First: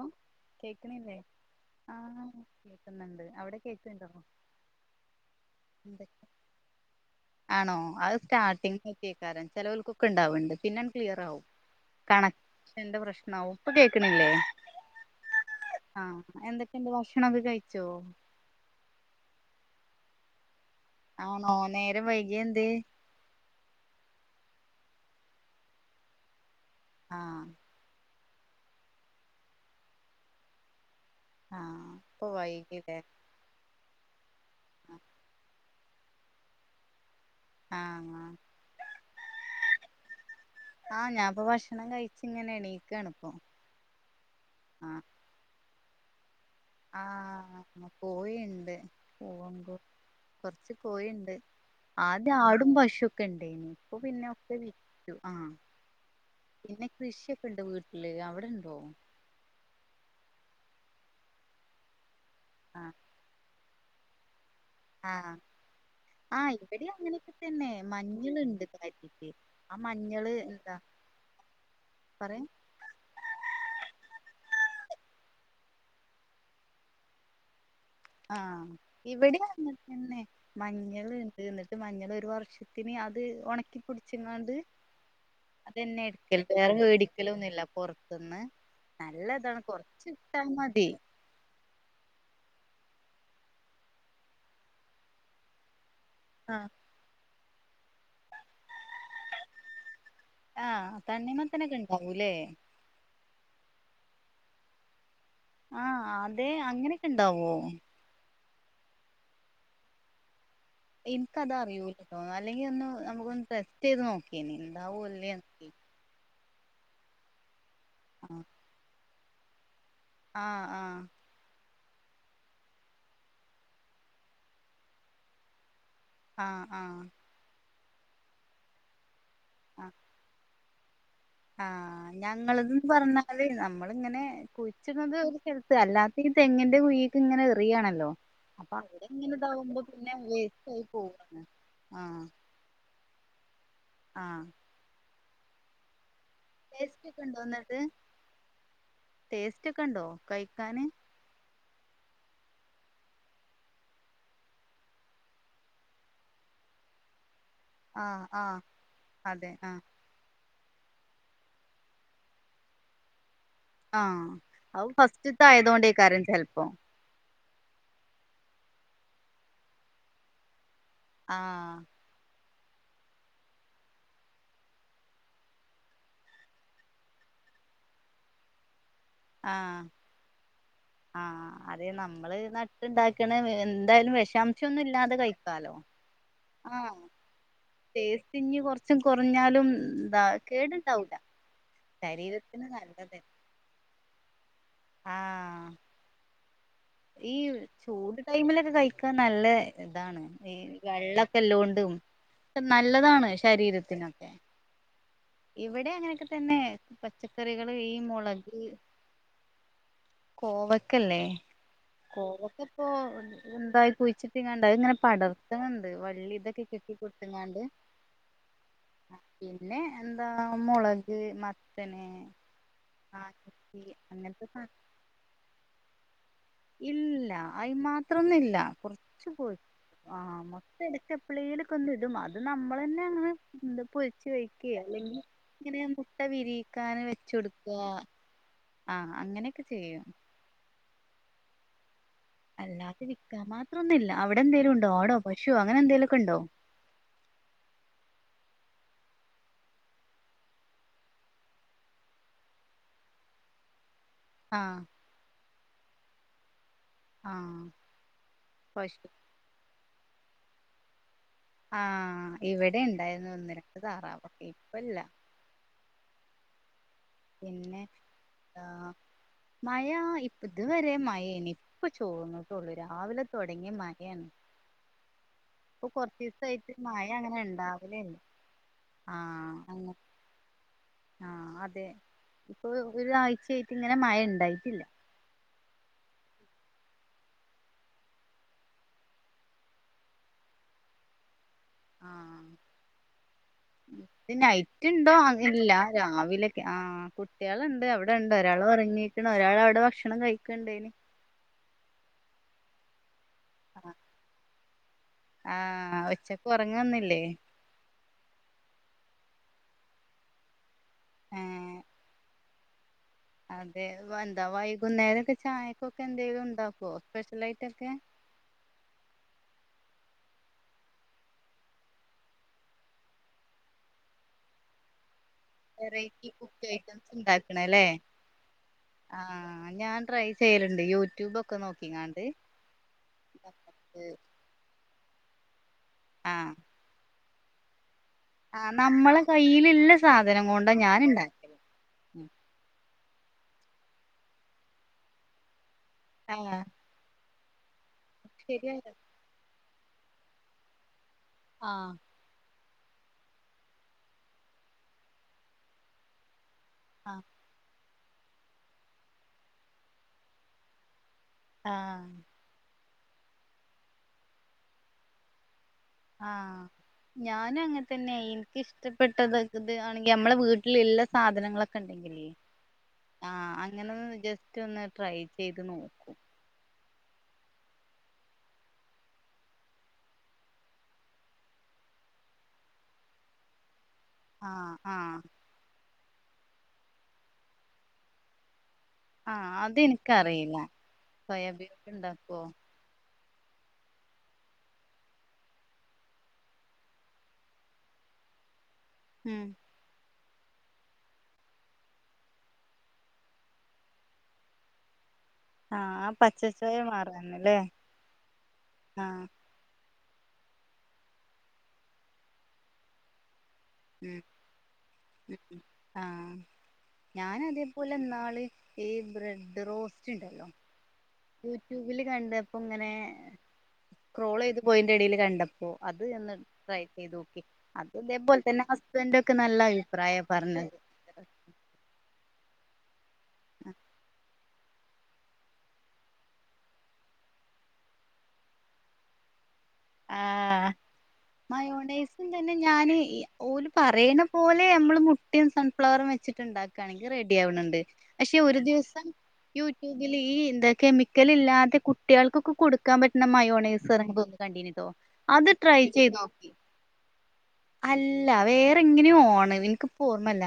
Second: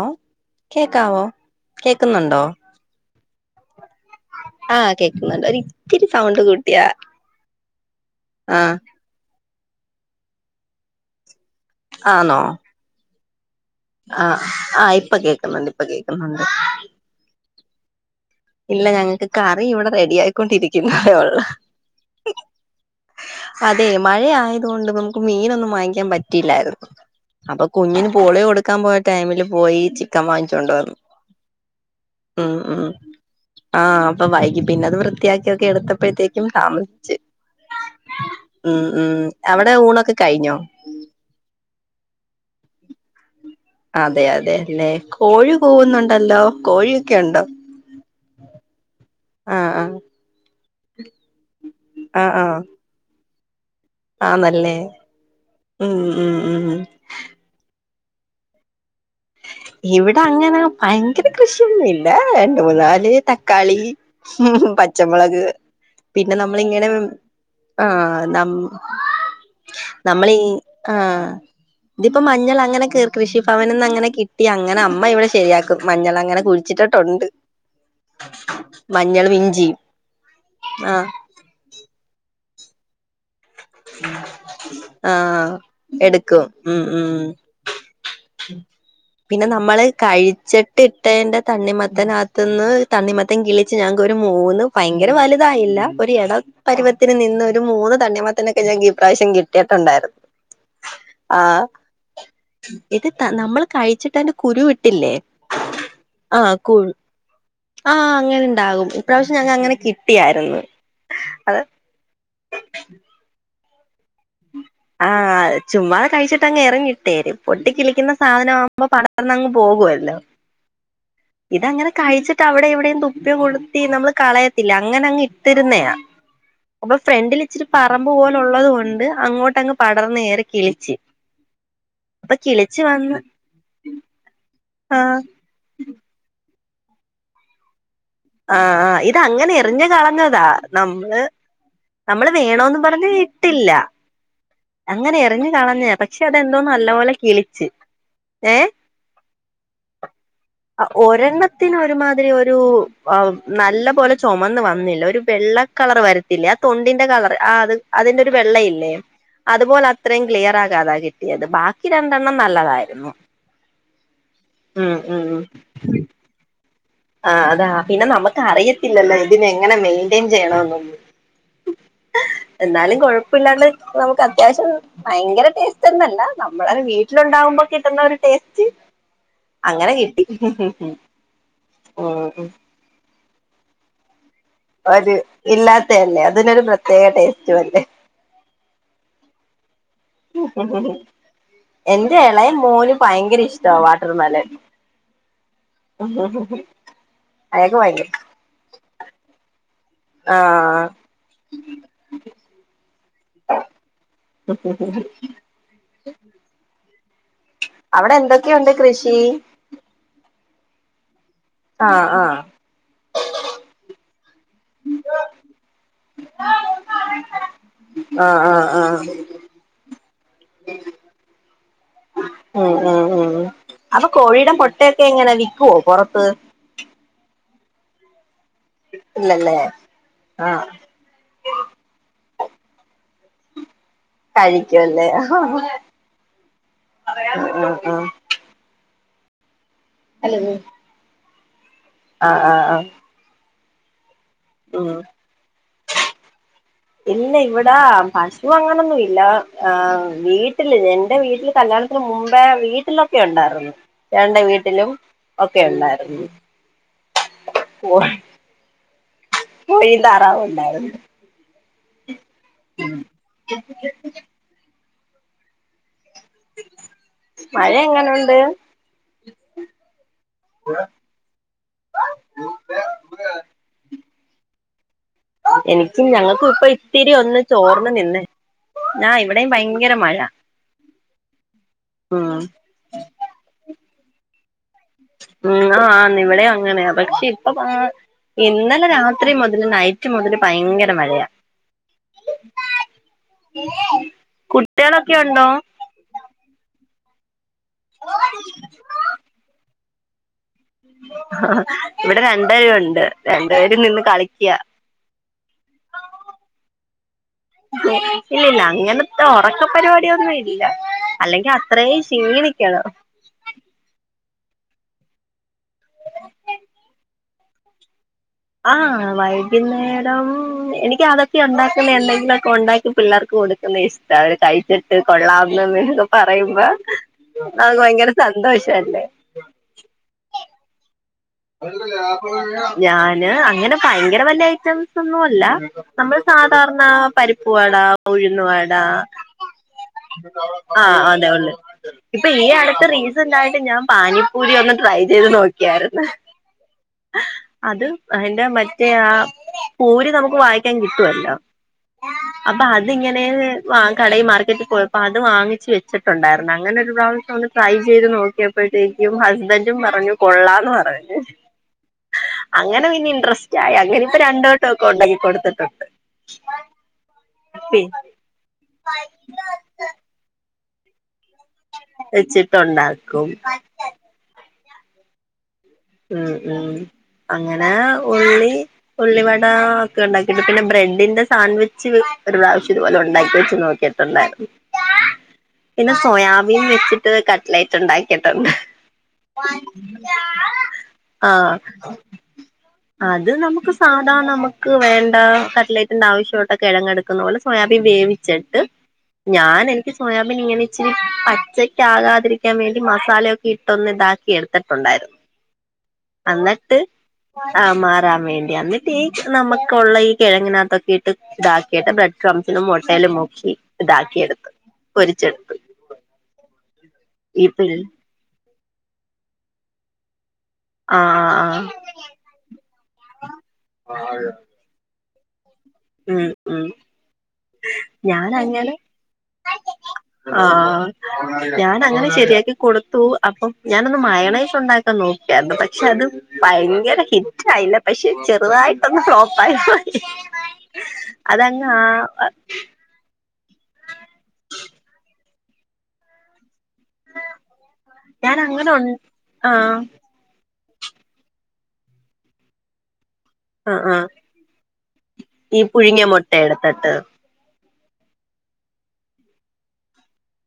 ഓ കേക്കണില്ലേ കേക്കാവോ ആഹ കേക്കുന്നുണ്ടോ കേക്കുന്നുണ്ട് അവിടെ കേക്കണ്ടോ ആഹ് കേക്കുന്നുണ്ട് ഒരിച്ചിരി എന്തൊക്കെ സൗണ്ട് കൂട്ടിയാ ആണോ അത് ആഹ് സ്റ്റാർട്ടിങ് [inaudible] ചിലവർക്കൊക്കെ ഇണ്ടാവണ്ട് പിന്നെ അങ്ങ ക്ലിയർ ആാവും ആണോ കണക്കഷൻ ന്റെ പ്രശ്നവും ഇപ്പൊ കേക്കണില്ലേ ആഹ് ആഹ് ഇപ്പൊ കേക്കുന്നുണ്ട് ഇപ്പൊ ആ കേക്കുന്നുണ്ട് എന്തൊക്കണ്ട് ഭക്ഷണം ഓക്കെ കഴിച്ചോ ഇല്ല ഞങ്ങൾക്ക് കറി ഇവിടെ റെഡി ആായിക്കൊണ്ടിരിക്കു ആണോ നേരം വൈകിയ എന്തേ [inaudible] അതെ മഴയയ അതുകൊണ്ട് നമ്മുക്ക് മീനൊന്നും വാങ്ങിക്കാൻ പറ്റില്ലായിരുന്നു ആഹ് അപ്പൊ കുഞ്ഞാനും പോളിയ കൊടുക്കാൻ പോയ ടൈമില് പോയി ചിക്കൻ വാങ്ങിച്ചോണ്ടുവന്നു ആ അപ്പോ വായികി ല്ലേ ആഹ് അപ്പൊ വൈകി പിന്നെ അത് വൃത്തിയാക്കിക്കെ എടുത്തപ്പോഴത്തേക്കും താമസിച്ച്. ആഹ് ആഹ് ഉം ഉം അവിടെ ഊണൊക്കെ കഴിഞ്ഞോ ആഹ് ഞാൻപ്പൊ ഭക്ഷണം കഴിച്ചിങ്ങനെ എണീക്കാണ് ഇപ്പൊ അതെ അതെല്ലേ കോഴി കൂവുന്നുണ്ടല്ലോ ആ കോഴിയൊക്കെ ഉണ്ടോ കോഴിയുണ്ട് ആഹ് പൂവാൻകോ ആഹ് കൊറച്ച് കോയിണ്ട് ആഹ് ആദ്യ ആഹ് ആടും പശും ഒക്കെ ഇണ്ട് ഇപ്പ പിന്നെ ഒക്കെ ആന്നല്ലേ വിറ്റു ആ ഉം ഉം ഉം പിന്നെ കൃഷിയൊക്കെ ഇണ്ട് വീട്ടി ഇല്ലെയ് അവടെ ഇണ്ടോ ഇവടെ അങ്ങനെ ഭയങ്കര കൃഷിയൊന്നും ഇല്ല രണ്ട് ആ മൂന്നാല് തക്കാളി ആ പച്ചമുളക് പിന്നെ ആ നമ്മളിങ്ങനെ ഇവിടിം അങ്ങനെയൊക്കെ തന്നെ ആഹ് മഞ്ഞൾ നം ഇണ്ട് കാര്യയിട്ട് ആ മഞ്ഞൾ എന്താ ആ ഇതിപ്പോ പറയ് മഞ്ഞൾ അങ്ങനെ കേറി കൃഷിഭവന്ന്ന് അങ്ങനെ കിട്ട് കിട്ടി അങ്ങനെ അമ്മ ഇവടെ ശരിയാക്കും മഞ്ഞൾ അങ്ങനെ കുഴിച്ചിട്ടിട്ടൊണ്ട് ആ ഇവിടെ അങ്ങൻ തന്നെ ആഹ് മഞ്ഞൾ ഇണ്ട് എന്നട്ട് മഞ്ഞൾ ഒര് വർഷ പിന്നെ അത് ഒണക്കിപ്പൊടിച്ച് ങ്ങാണ്ട് ആഹ് അതെന്നെ എട്ക്കല് എടുക്കും വേറെ ഉം ഉം മേടിക്കലൊന്നുല്ല പൊർത്ത്ന്ന് പിന്നെ നമ്മള് കഴിച്ചിട്ട് ഇട്ടെയിന്റെ തണ്ണിമത്തൻ അകത്ത് ന്ന് തണ്ണിമത്തൻ കിളിച്ച് ഞങ്ങൾക്ക് ഒര് മൂന്ന് ഭയങ്കര വലുതായില്ല ഒരു എടം ആ പരുവത്തിൽ നിന്ന ഒരു മൂന്ന് തണ്ണിമത്തനൊക്കെ ഞങ്ങക്ക് ഇപ്രാവശ്യം കിട്ടിയിട്ടുണ്ടായിരുന്നു ആ ആഹ് തണ്ണിമത്തനൊക്കെ ഇണ്ടാവൂലെ കഴിച്ചിട്ടയിന്റെ കുരു വിട്ടില്ലേ ആ അതെ അങ്ങനെയൊക്കെ ഇണ്ടാവോ ആ അങ്ങനെ ഇണ്ടാകും ഇപ്രാവശ്യം ഞങ്ങ അങ്ങനെ കിട്ടിയായിരുന്നു ഇൻക്ക് അത് അറിയൂലട്ടോ അല്ലെങ്കി ഒന്നു നമുക്ക് ഒന്ന് ടെസ്റ്റ് ചെയ്ത് നോക്ക ആ ചുമ്മാതെ കഴിച്ചിട്ട് അങ്ങ് എറിഞ്ഞ് ഇട്ടേര് പൊട്ടി കിളിക്കുന്ന സാധനം ആവുമ്പോ പട ർന്ന് അങ്ങ് പോകുവെലോ ആ ആ കഴിച്ചിട്ട് അവ്ടെ ഇവ്ടെയും തുപ്പി കൊട്ത്തി നമ്മള് കളയത്തില്ല അങ്ങനെ അങ്ങ് ഇട്ടിരുന്നെയാ ആഹ് അപ്പോൾ ആഹ് ഫ്രണ്ടിൽ ഇച്ചിരി പറമ്പ് പോലുള്ളത് കൊണ്ട് അങ്ങോട്ടങ്ങ് പടർന്ന് കേറി കിളിച്ച് ആ അപ്പൊ ഞങ്ങൾത് കിളിച്ച് ന്ന് വന്ന് പർഞ്ഞാല് നമ്മളിങ്ങനെ കുഴി [unintelligible] ന്നത് ആഹ് ഒരു സ്ഥലത്ത് അല്ലാത്തെ ഈ തെങ്ങിന്റെ കുഴീക്ക് ഇങ്ങനെ എറിയാണല്ലോ ആ അപ്പൊ ആ അവിടെ ഇങ്ങനെ ഇതങ്ങനെ ഇതാവുമ്പോ എറിഞ്ഞ് പിന്നെ കളഞ്ഞതാ വേസ്റ്റ് ആയി നമ്മള് പോവാണ് ആഹ് നമ്മൾ വേണോന്ന് പറഞ്ഞ് ഇട്ടില്ല ആഹ് അങ്ങനെ എറിഞ്ഞ് കളഞ്ഞെയാ പക് പക്ഷെ അതെന്തോ നല്ല ടേസ്റ്റ് പോലെ ഒക്കെ ഉണ്ടോ കിളിച്ച് എന്നിട്ട് ഏ ടേസ്റ്റ് ഒക്കെ ഉണ്ടോ കഴിക്കാന് ആ ഒരെണ്ണത്തിന് ഒരുമാതിരി ഒരു ഒരു [unintelligible] നല്ല പോലെ ചൊമന്ന് വന്നില്ല ഒരു വെള്ള കളർ വരത്തില്ലെ ആ തൊണ്ടിന്റെ കളർ ആ അത് അതിന്റെ ആഹ് ഒരു ആഹ് വെള്ളയില്ലേ അതെ ആഹ് അതുപോലെ അത്രയും ക്ലിയർ ആ ക്ക് അതാ കിട്ടിയത് ബാക്കി രണ്ടെണ്ണം നല്ലതായിരുന്നു ആ അതും ഉം ഫസ്റ്റ്ത്തെ ആയതോണ്ടെയ്ക്കാരം ചെൽപ്പം ആ അതാ പിന്നെ നമ്മക്ക് അറിയത്തില്ലല്ലോ ഇതിനെ എങ്ങനെ മെയിൻന്റെയിൻ ചെയ്യണമെന്നൊന്നും ആ എന്നാലും കൊഴപ്പ ഇല്ലാണ്ട് നമുക്ക് അത്യാവശ്യം ഭയങ്കര ടേസ്റ്റ് എന്ന അല്ല നമ്മൾ ഒരു വീട്ടിൽ ഒണ്ടാ ണ്ടാവുമ്പോ കിട്ടുന്ന ഒരു ടേസ്റ്റ് ആഹ് അങ്ങനെ കിട്ടി ആഹ് അതെ ഉം നമ്മൾ ഉം നട്ട് ഇണ്ടാക്കണ എന്തായാലും വെഷാശം ഒരു ഇല്ലാത്ത അല്ലേ അതിനൊരു ആഹ് പ്രത്യേക ടേസ്റ്റുവല്ലേ ടേസ്റ്റ് ഇഞ്ഞ് കൊറച്ചും കുറഞ്ഞാലും എന്താ കേടുണ്ടാവൂല എന്റെ എളയ ശരീരത്തിന് മോന് നല്ലത് ഭയങ്കര ഇഷ്ടവാ വാട്ടർമെലൻ ആഹ് ഈ അയാക്ക് ഭയങ്കര ചൂട് ടൈമിലൊക്കെ കഴിക്കാൻ നല്ല ഇതാണ് ഈ ആഹ് വെള്ളൊക്കെ ഇല്ലോണ്ടും നല്ലതാണ് ശരീരത്തിനൊക്കെ ഇവിടെ അങ്ങനെയൊക്കെ തന്നെ പച്ചക്കറികൾ ഈ അവിടെ മുളക് എന്തൊക്കെയുണ്ട് കൃഷി കോവക്ക ഇല്ലേ ആഹ് ആഹ് കോവക്ക ഇപ്പോ ഇണ്ടായി കഴി ച്ച് കാണ്ട് അയ് ഇങ്ങനെ പടർത്ത്ൺ ഇണ്ട് വള്ളി ഇതൊക്കെ കെട്ടി കൊട്ത്ത്ങ്ങാണ്ട് ആഹ് ആഹ് ആഹ് പിന്നെ എന്താ മൊളക് മത്തൻ ഉം ഉ അപ്പൊ കോഴിയുടെ മൊട്ടൊക്കെ എങ്ങനാ വിക്കുവോ പുറത്ത് ഇല്ല അയി മാത്രം ഒന്നു ഇല്ല. ല്ല. കുറച്ച് കോയി ഇല്ലല്ലേ ആ മൊട്ട ഇടയ്ക്ക് എപ്പളേലൊക്കെ ഒന്നു ഇടും. അ ത് നമ്മൾ തന്നെ അങ്ങ് പൊരിച്ച് വയ്ക്കെ കഴിക്കുംല്ലേ അല്ലെങ്കിൽ ആഹ് ഇങ്ങനെ മുട്ട വിരിയിക്കാന് വെച്ചു കൊടുക്കുക ആ അങ്ങനെ ഹലോ അല്ലാത്ത വിൽക്കാൻ മാത്രം ഒന്നൂല്ല. അവിടെ എന്തേലും ഉം ഉണ്ടോ ആടോ പശോ അങ്ങനെ എന്തേലും ഒക്കെ ഉണ്ടോ? ഇവ അങ്ങനൊന്നുല്ല. വീട്ടില് എന്റെ വീട്ടില് കല്യാണത്തിന് മുമ്പേ വീട്ടിലൊക്കെയുണ്ടാ യിരുന്നു. ചേട്ടൻ്റെ ആ വീട്ടിലും ഒക്കെ ഉണ്ടായിരുന്നു. ആ പശു കോയിം താറാവുണ്ടായിരുന്നു. ആ ഇവിടെ ഉണ്ടായിരുന്നു ഒന്നിരണ്ട് താറാവൊക്കെ. ഇപ്പല്ല മഴ പിന്നെ എങ്ങനെ ഉണ്ട് ആഹ് മഴ ഇപ്പ ഇതുവരെ മഴേണ് ഇപ്പൊ ചോർന്നട്ടുള്ളു. രാവിലെ തുടങ്ങിയ മഴയാണ്. ഇപ്പൊ എനിക്കും ഞങ്ങൾക്കും ഇപ്പ കൊറച്ചീസായിട്ട് മഴ ഇത്തിരി അങ്ങനെ ഒന്ന് ചോർന്ന് ഇണ്ടാവലില്ല നിന്നേ ആ ഇവിടെയും ഭയങ്കര മഴ. ആ അതെ ഉം ഇപ്പൊ ഒരാഴ്ചയായിട്ട് ഇങ്ങനെ മഴ ഉണ്ടായിട്ടില്ല. ഉം ആന്ന് ഇവിടെം അങ്ങനെയാ. അതൊക്കെ ഇപ്പ ആ ഇന്നലെ രാത്രി മുതൽ നൈറ്റ് മുതൽ ഭയങ്കര മഴയാ. ആ നൈറ്റ് ഉണ്ടോ അ ഇല്ല രാവിലൊക്കെ ആ ആ കുട്ടികളുണ്ട് അവിടെണ്ട് ഒരാള് ഉറങ്ങിയേക്കണ്. ഒരാള് അവിടെ ഭക്ഷണം കഴിക്കണ്ടേനി ഇവിടെ രണ്ടുപേരും ഉണ്ട്. രണ്ടു പേരും നിന്ന് കളിക്ക. ആ ഉച്ചക്ക് ഉറങ്ങൊന്നുംല്ലേ. ഇല്ലില്ല അങ്ങനത്തെ ഉറക്ക പരിപാടിയൊന്നും ഇല്ല. അല്ലെങ്കി ഏഹ് അത്രയും ക്ഷീണിക്കണം. അതെ. എന്താ വൈകുന്നേരൊക്കെ ചായക്കൊക്കെ എന്തെങ്കിലും ഉണ്ടാക്കോ? സ്പെഷ്യലാ യിട്ടൊക്കെ. ആ വൈകുന്നേരം എനിക്ക് അതൊക്കെ ഉണ്ടാക്കല് എന്തെങ്കിലുമൊക്കെ ഉണ്ടാക്കി പിള്ളേർക്ക് കൊടുക്കുന്ന ഇഷ്ടാ അവര് കഴിച്ചിട്ട് കൊള്ളാംന്ന് വെറൈറ്റി കുക്ക് പറയുമ്പോ ഐറ്റംസ് നമുക്ക് ഉണ്ടാക്കണല്ലേ ഭയങ്കര സന്തോഷല്ലേ ആ ഞാൻ ട്രൈ ചെയ്യലുണ്ട്. യൂ ഞാന് അങ്ങനെ നമുക്ക് ഭയങ്കര വലു ഐറ്റംസ് ഒന്നും അല്ല നമ്മൾ ആ സാധാരണ പരിപ്പുവടാ ആ ഉഴുന്നവട നമ്മളെ കയ്യിലുള്ള സാധനം കൊണ്ടാ ആ ഞാൻ അതെ ഉള്ളൂ. ഉണ്ടാക്കല് ഉം. ഇപ്പൊ ഈ അടുത്ത റീസ ൻ്റായിട്ട് ഞാൻ പാനിപ്പൂരി ഒന്ന് ട്രൈ ചെയ്ത് നോക്കിയായിരുന്നു. ആ അത് അതിന്റെ മറ്റേ ശരിയായോ ആ പൂരി നമുക്ക് വാങ്ങിക്കാൻ കിട്ടു വല്ലോ. ആ അപ്പൊ അത് അതിങ്ങനെ കടയിൽ മാർക്കറ്റിൽ പോയപ്പോ അത് വാങ്ങിച്ച് വെച്ചിട്ടുണ്ടായിരുന്നു. അങ്ങനെ ഒരു ആ പ്രാവശ്യം ഒന്ന് ട്രൈ ചെയ്ത് നോക്കിയപ്പോഴത്തേക്കും ഹസ്ബൻഡും പറഞ്ഞു കൊള്ളാംന്ന് പറഞ്ഞു. ആ അങ്ങനെ പിന്നെ ഇൻട്രസ്റ്റ് ആയി. അങ്ങനെ ഇപ്പൊ രണ്ടുവട്ടം ഒക്കെ ഉണ്ടാക്കി കൊടുത്തിട്ടണ്ട്. ഞാന് അങ്ങനെ തന്നെ എനിക്കിഷ്ടപ്പെട്ടത് ഇത് ആണെങ്കി നമ്മളെ വീട്ടില് ഇള്ള സാധനങ്ങളൊക്കെ ക്കൊണ്ടെങ്കിലേ വെച്ചിട്ടുണ്ടാക്കും ആ അങ്ങനെ ജസ്റ്റ് ഒന്ന് ട്രൈ ചെയ്ത് നോ ഉം ഉം അങ്ങനെ ഉള്ളി ഉള്ളിവട ഒക്കെ ഉണ്ടാക്കിട്ട് പിന്നെ ബ്രെഡിന്റെ സാൻവിച്ച് ഒരു പ്രാവശ്യം ഇതുപോലെ ഉണ്ടാക്കി വെച്ച് നോക്കിയ ട്ടുണ്ടായിരുന്നു. ആ ആ പിന്നെ സോയാബീൻ വെച്ചിട്ട് കട്ട്ലൈറ്റ് ഉണ്ടാക്കീട്ടുണ്ട്. [unintelligible] സോയാബി ഉണ്ടാകോ ഇത് നമുക്ക് സാധാരണ നമുക്ക് വേണ്ട കറ്റ്ലൈറ്റിന്റെ ആവശ്യമായിട്ട് കിഴങ്ങങ് എടുക്കുന്ന പോലെ സോയാബീൻ വേവിച്ചു ചിട്ട് ഉം ഞാൻ എനിക്ക് സോയ ഇങ്ങനെ ഇച്ചിരി പച്ചക്ക ആകാതിരിക്കാൻ വേണ്ടി മസാലൊക്കെ ഇട്ടൊന്ന് ഇതാക്കി എടുത്തിട്ടുണ്ടായിരുന്നു ആഹ് ആ പച്ചച്ചോയ എന്നിട്ട് മാറാനല്ലേ ആ മാറാൻ വേണ്ടി എന്നിട്ട് ഈ ആഹ് നമുക്കുള്ള ഈ കിഴങ്ങിനകത്തൊക്കെയിട്ട് ഇതാക്കിയിട്ട് ബ്രെഡ് ക്രസിനും മുട്ടയിലും മുക്കി ഉ ഇതാക്കിയെടുത്ത് പൊരിച്ചെടുത്ത് ആ ഞാൻ ഈ പിൾ അതേപോലെ ഇന്നാള് ഈ ബ്രെഡ് റോസ്റ്റ് ഉണ്ടല്ലോ ആ യൂട്യൂബില് കണ്ടപ്പ ഇങ്ങനെ ആ സ്ക്രോൾ ചെയ്ത് പോയിന്റെ ഇടൽ കണ്ടപ്പ അ ഉം അത്ന്ന് ഉം ട്രൈ ചെയ്ത് നോക്കെ അത് അതേപോലെ തന്നെ ഞാനങ്ങനെ ഹസ്ബൻഡ ഒക്കെ നല്ല അഭിപ്രായം പറഞ്ഞു ആ ഞാൻ അങ്ങനെ ശരിയാക്കി കൊടുത്തു അപ്പം ഞാനൊന്ന് മയണേ ഉണ്ടാക്കാൻ നോക്കിയണ്ട് പക്ഷെ അത് ഭയങ്കര ഹിറ്റ് ആയില്ല പക്ഷെ ചെറുതായിട്ടൊന്ന് ഫ്ലോപ്പായി [unintelligible] അതങ്ങ് ആ മയോണ്ടേസും തന്നെ ഞാന് ഓര് പറയണ പോലെ നമ്മള് മുട്ടിയയും സൺഫ്ലവറും വെച്ചിട്ടുണ്ടാക്ക ണെങ്കിൽ റെഡി ആവണണ്ട് ഞാൻ പക്ഷെ ഒരു അങ്ങനെ ഉ ദിവസം ആ യൂട്യൂബിൽ ഈ എന്ത കെമിക്കൽ ഇല്ലാതെ കുട്ടികൾക്കൊക്കെ കൊടുക്കാൻ പറ്റുന്ന ആ മയോണൈസ് ആ എറങ്ങ തുന്നു കണ്ടോ അത് ഈ ട്രൈ പുഴുങ്ങിയ ചെയ്ത് മുട്ട നോക്ക എടുത്തിട്ട് അല്ല വേറെങ്ങനെയ ഓണ് എനിക്കിപ്പോ ഓർമ്മല്ല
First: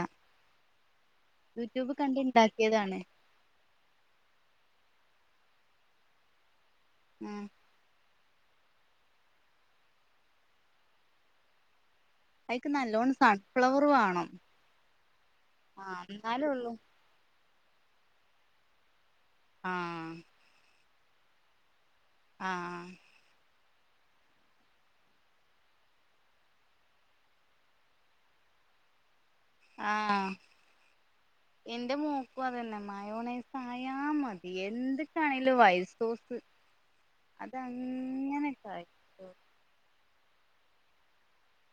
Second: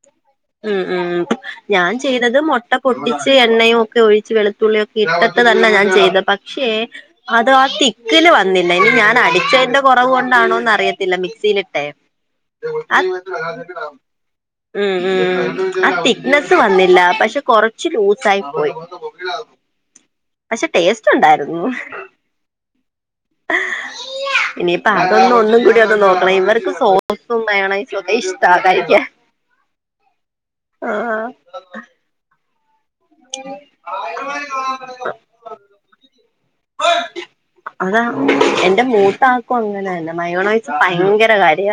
ഉം ഉം യൂട്യൂബ് ഞാൻ കണ്ട് ചെയ്തത് മുട്ട ഉണ്ടാക്കിയതാണ് പൊട്ടിച്ച് എണ്ണയും ഒക്കെ ഒഴിച്ച് വെളുത്തുള്ളിയൊക്കെ ഇട്ട് ഇ തന്നെ ഞാൻ ചെയ്ത പക്ഷേ ആ അത് മക്കൽ വന്നില്ല ഇനി ഞാൻ അടിച്ചതിന്റെ കുറവ് കൊണ്ടാണോന്ന് അറിയത്തില്ല മിക്സിയിലിട്ടെ അയിക്ക് നല്ലോണം സൺഫ്ലവർ വേണം [unintelligible] മ് ഉ ആ എന്നാലേ തിക്നെസ്സ് ഉള്ളൂ വന്നില്ല പക്ഷെ കൊറച്ച് ലൂസ ആയി പോയി ആ പക്ഷെ ടേസ്റ്റ് ഉണ്ടായിരുന്നു ആ ഇനിയിപ്പ അതൊന്ന ഒന്നും കൂടി അത് നോക്കണം ഇവർക്ക് സോസും മയനായ്‌സ് ഒക്കെ ഇഷ്ട കഴിക്കാൻ ആഎന്റെ മോക്കും അതന്നെ മയനൈസെ ആയാൽ മതി എന്തിട്ടണേലും വൈറ്റ് സോസ് ആഹ് അതാ അതങ്ങനെ എന്റെ മൂത്ത കഴിച്ചോ ആക്കും അങ്ങനെന്ന മയോനായ്‌സ് ഭയങ്കര കാര്യ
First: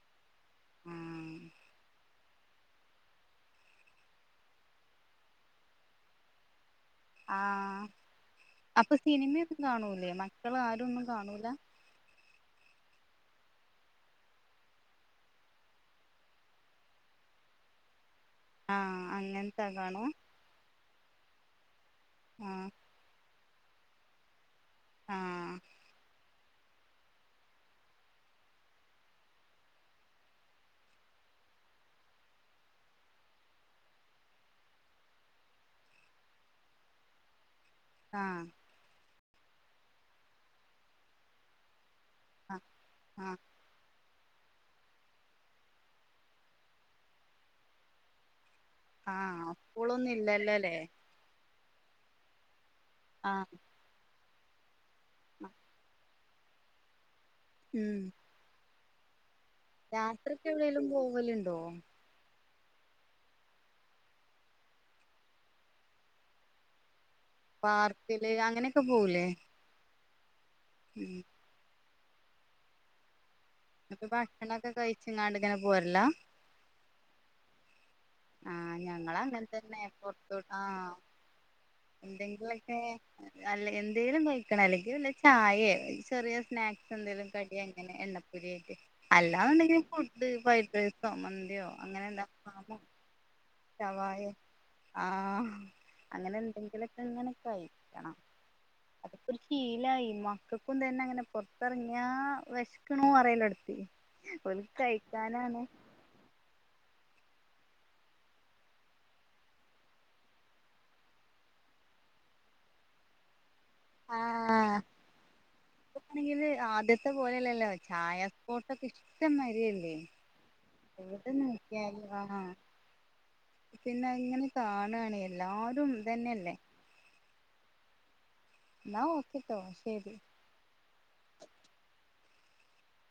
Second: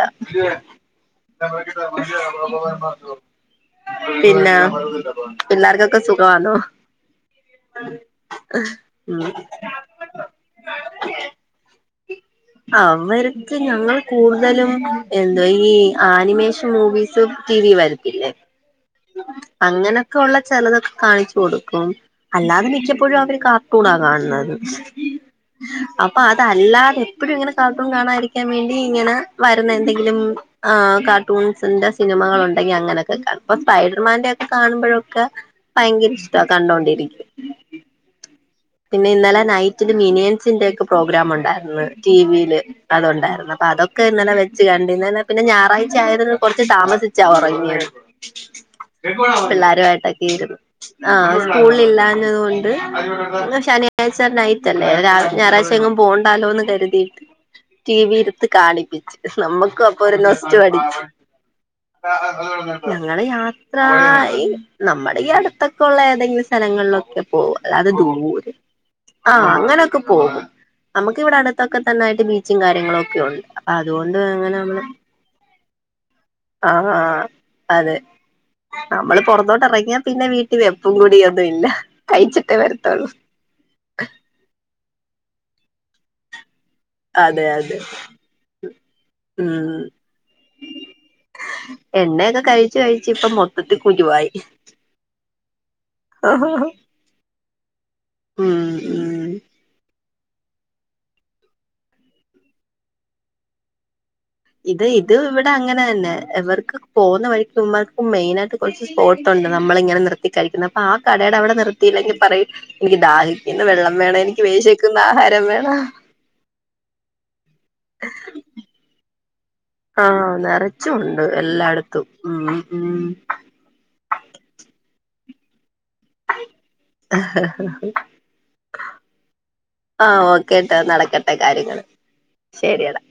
ആഹ് പിന്നെ പിള്ളാർക്കൊക്കെ സുഖമാണോ ആ അപ്പൊ ഉം സിനിമയൊക്കെ കാണൂലേ മക്കൾ ആരൊന്നും കാണൂല അവർക്ക് ഞങ്ങൾ കൂടുതലും എന്തോ ഈ ആനിമേഷൻ മൂവീസ് ടി വി വരത്തില്ലേ ആഹ് അങ്ങനത്താ കാണുവ അങ്ങനൊക്കെള്ള ചെിലതൊക്കെ കാണിച്ചു കൊടുക്കും അല്ലാതെ ആഹ് മിക്കപ്പോഴും അവര് കാർട്ടൂൺാ കാണുന്നത് ആഹ് അപ്പൊ അത് അത അല്ലാതെ എപ്പോഴും ഇങ്ങനെ കാർട്ടൂൺ കാണാതിരിക്കാൻ വേണ്ടി ഇങ്ങനെ വരുന്ന എന്തെങ്കിലും ആ കാർട്ടൂൺ ന്റെ സിനിമകൾ ഉണ്ടെങ്കി അങ്ങനെയൊക്കെ കാ ഇപ്പൊ സ്പൈഡർമാന്റെ ഒക്കെ കാണുമ്പഴൊക്കെ ഭയങ്കര ഇഷ്ട കണ്ടോണ്ടിരിക്ക ആഹ് പിന്നെ ഇന്നലെ നൈറ്റില് മിനിയൻസിന്റെ ഒക്കെ പ്രോഗ്രാം ഉണ്ടായിരുന്നു ടി വിൽ ആഹ് ആഹ് അത്ണ്ടായിരുന്നു അപ്പൊ അതൊക്കെ ഇന്നലെ വെച്ച് കണ്ടി ഇന്നെ പിന്നെ ഞായറാഴ്ച ആയിന്ന് കുറച്ച് താമസിച്ചാ ഉറങ്ങിയാണ് ആഹ് സ്കൂളൊന്നും പിള്ളാരുമായിട്ടൊക്കെ ഇരുന്നു ഇല്ലല്ലോല്ലേ ആ സ്കൂള ഇല്ലഞ്ഞത് കൊണ്ട് ആഹ് ശനിയാ്ച നൈറ്റ്ല്ലേ ഞായറാഴ്ച എങ്കും പോണ്ടാലോ എന്ന് കരുതിയിട്ട് ഉം ടി വി എടുത്ത് കാണിപ്പിച്ചച്ച് നമ്മുക്കും അപ്പൊ ഒരു യാത്രക്ക് നൊസ്റ്റ് എവിടേലും പടിച്ചു പോവലുണ്ടോ ഞങ്ങള് യാത്ര നമ്മുടെ ഈ അടുത്തൊക്കെള്ള ഏതെങ്കിലും സ്ഥലങ്ങളിലൊക്കെ ഓ അത അത് അല്ല അങ്ങനെയൊക്കെ പോവലേ പോകും നമുക്ക് ഇവിടെ അടുത്തൊക്കെ തന്നായിട്ട് ബീച്ചും കാര്യങ്ങളും ഒക്കെ ഉണ്ട് അപ്പൊ ഇപ്പൊ അതുകൊണ്ട് അങ്ങനെ ഭക്ഷണൊക്കെ നമ്മള് കഴിച്ചു ഇങ്ങാണ്ട ഇങ്ങനെ പോരല്ല ആഹ് അതെ നമ്മള് പുറത്തോട്ട് തന്നെ ഇറങ്ങിയാ പിന്നെ പൊറത്തോട്ട് വീട്ടിൽ വെപ്പും ആഹ് കുടിയും ഒന്നും ഇല്ല കഴിച്ചിട്ടേ വര എന്തെങ്കിലൊക്കെ അല്ല എന്തെലും കഴിക്കണം അല്ലെങ്കിൽ വല്ല ചായയോ ചെറിയ സ്നാക്സ് എന്തെങ്കിലും അതെ കടി അതെ അങ്ങനെ എണ്ണപ്പൊരിയൊക്കെ അല്ലാന്നുണ്ടെങ്കിൽ ഉം ഫുഡ് ഫ്രൈഡ് റൈസോ മന്തിയോ അങ്ങനെ എന്താ എണ്ണയൊക്കെ കഴിച്ച് കഴിച്ച് ഇപ്പം മൊത്തത്തിൽ ഷവായ കുരുവായി ആഹ് അങ്ങനെ ഉം എന്തെങ്കിലൊക്കെ അങ്ങനൊക്കെ ണോ ഉം അതൊക്കെ ഒരു ശീലമായി മക്കൾക്കും തന്നെ അങ്ങനെ പുറത്തിറങ്ങിയാ വിശക്കണ അറിയില്ല അടുത്തി ഇത് ഇത് ഇവിടെ അങ്ങനെ തന്നെ ഇവർക്ക് പോകുന്ന വഴിക്ക് നമ്മൾക്ക് മെയിനായിട്ട് കുറച്ച് സ്പോട്ടുണ്ട് നമ്മള് ഇങ്ങനെ നിർത്തി കഴിക്കുന്ന അപ്പൊ ആ കടയുടെ അവിടെ നിർത്തിയില്ലെങ്കിൽ പറയും എനിക്ക് ദാഹിക്കുന്നു വെള്ളം വേണം എനിക്ക് ആഹ് വിശക്കുന്നു ആഹാരം വേണം ഇപ്പാണെങ്കില് ആദ്യത്തെ പോലെയല്ലല്ലോ ചായസ്പോട്ടൊക്കെ ഇഷ്ട ആഹ നിറച്ചും ഉണ്ട് എവിടെ എല്ലായിടത്തും നോക്കിയാലും ഉം ആഹ് ഉം പിന്നെ അങ്ങനെ കാണുകയാണ് എല്ലാരും ഇത് തന്നെയല്ലേ ഓക്കെട്ടോ ആ ശരി ഓക്കേട്ടാ നടക്കട്ടെ കാര്യങ്ങൾ ശരിയടാ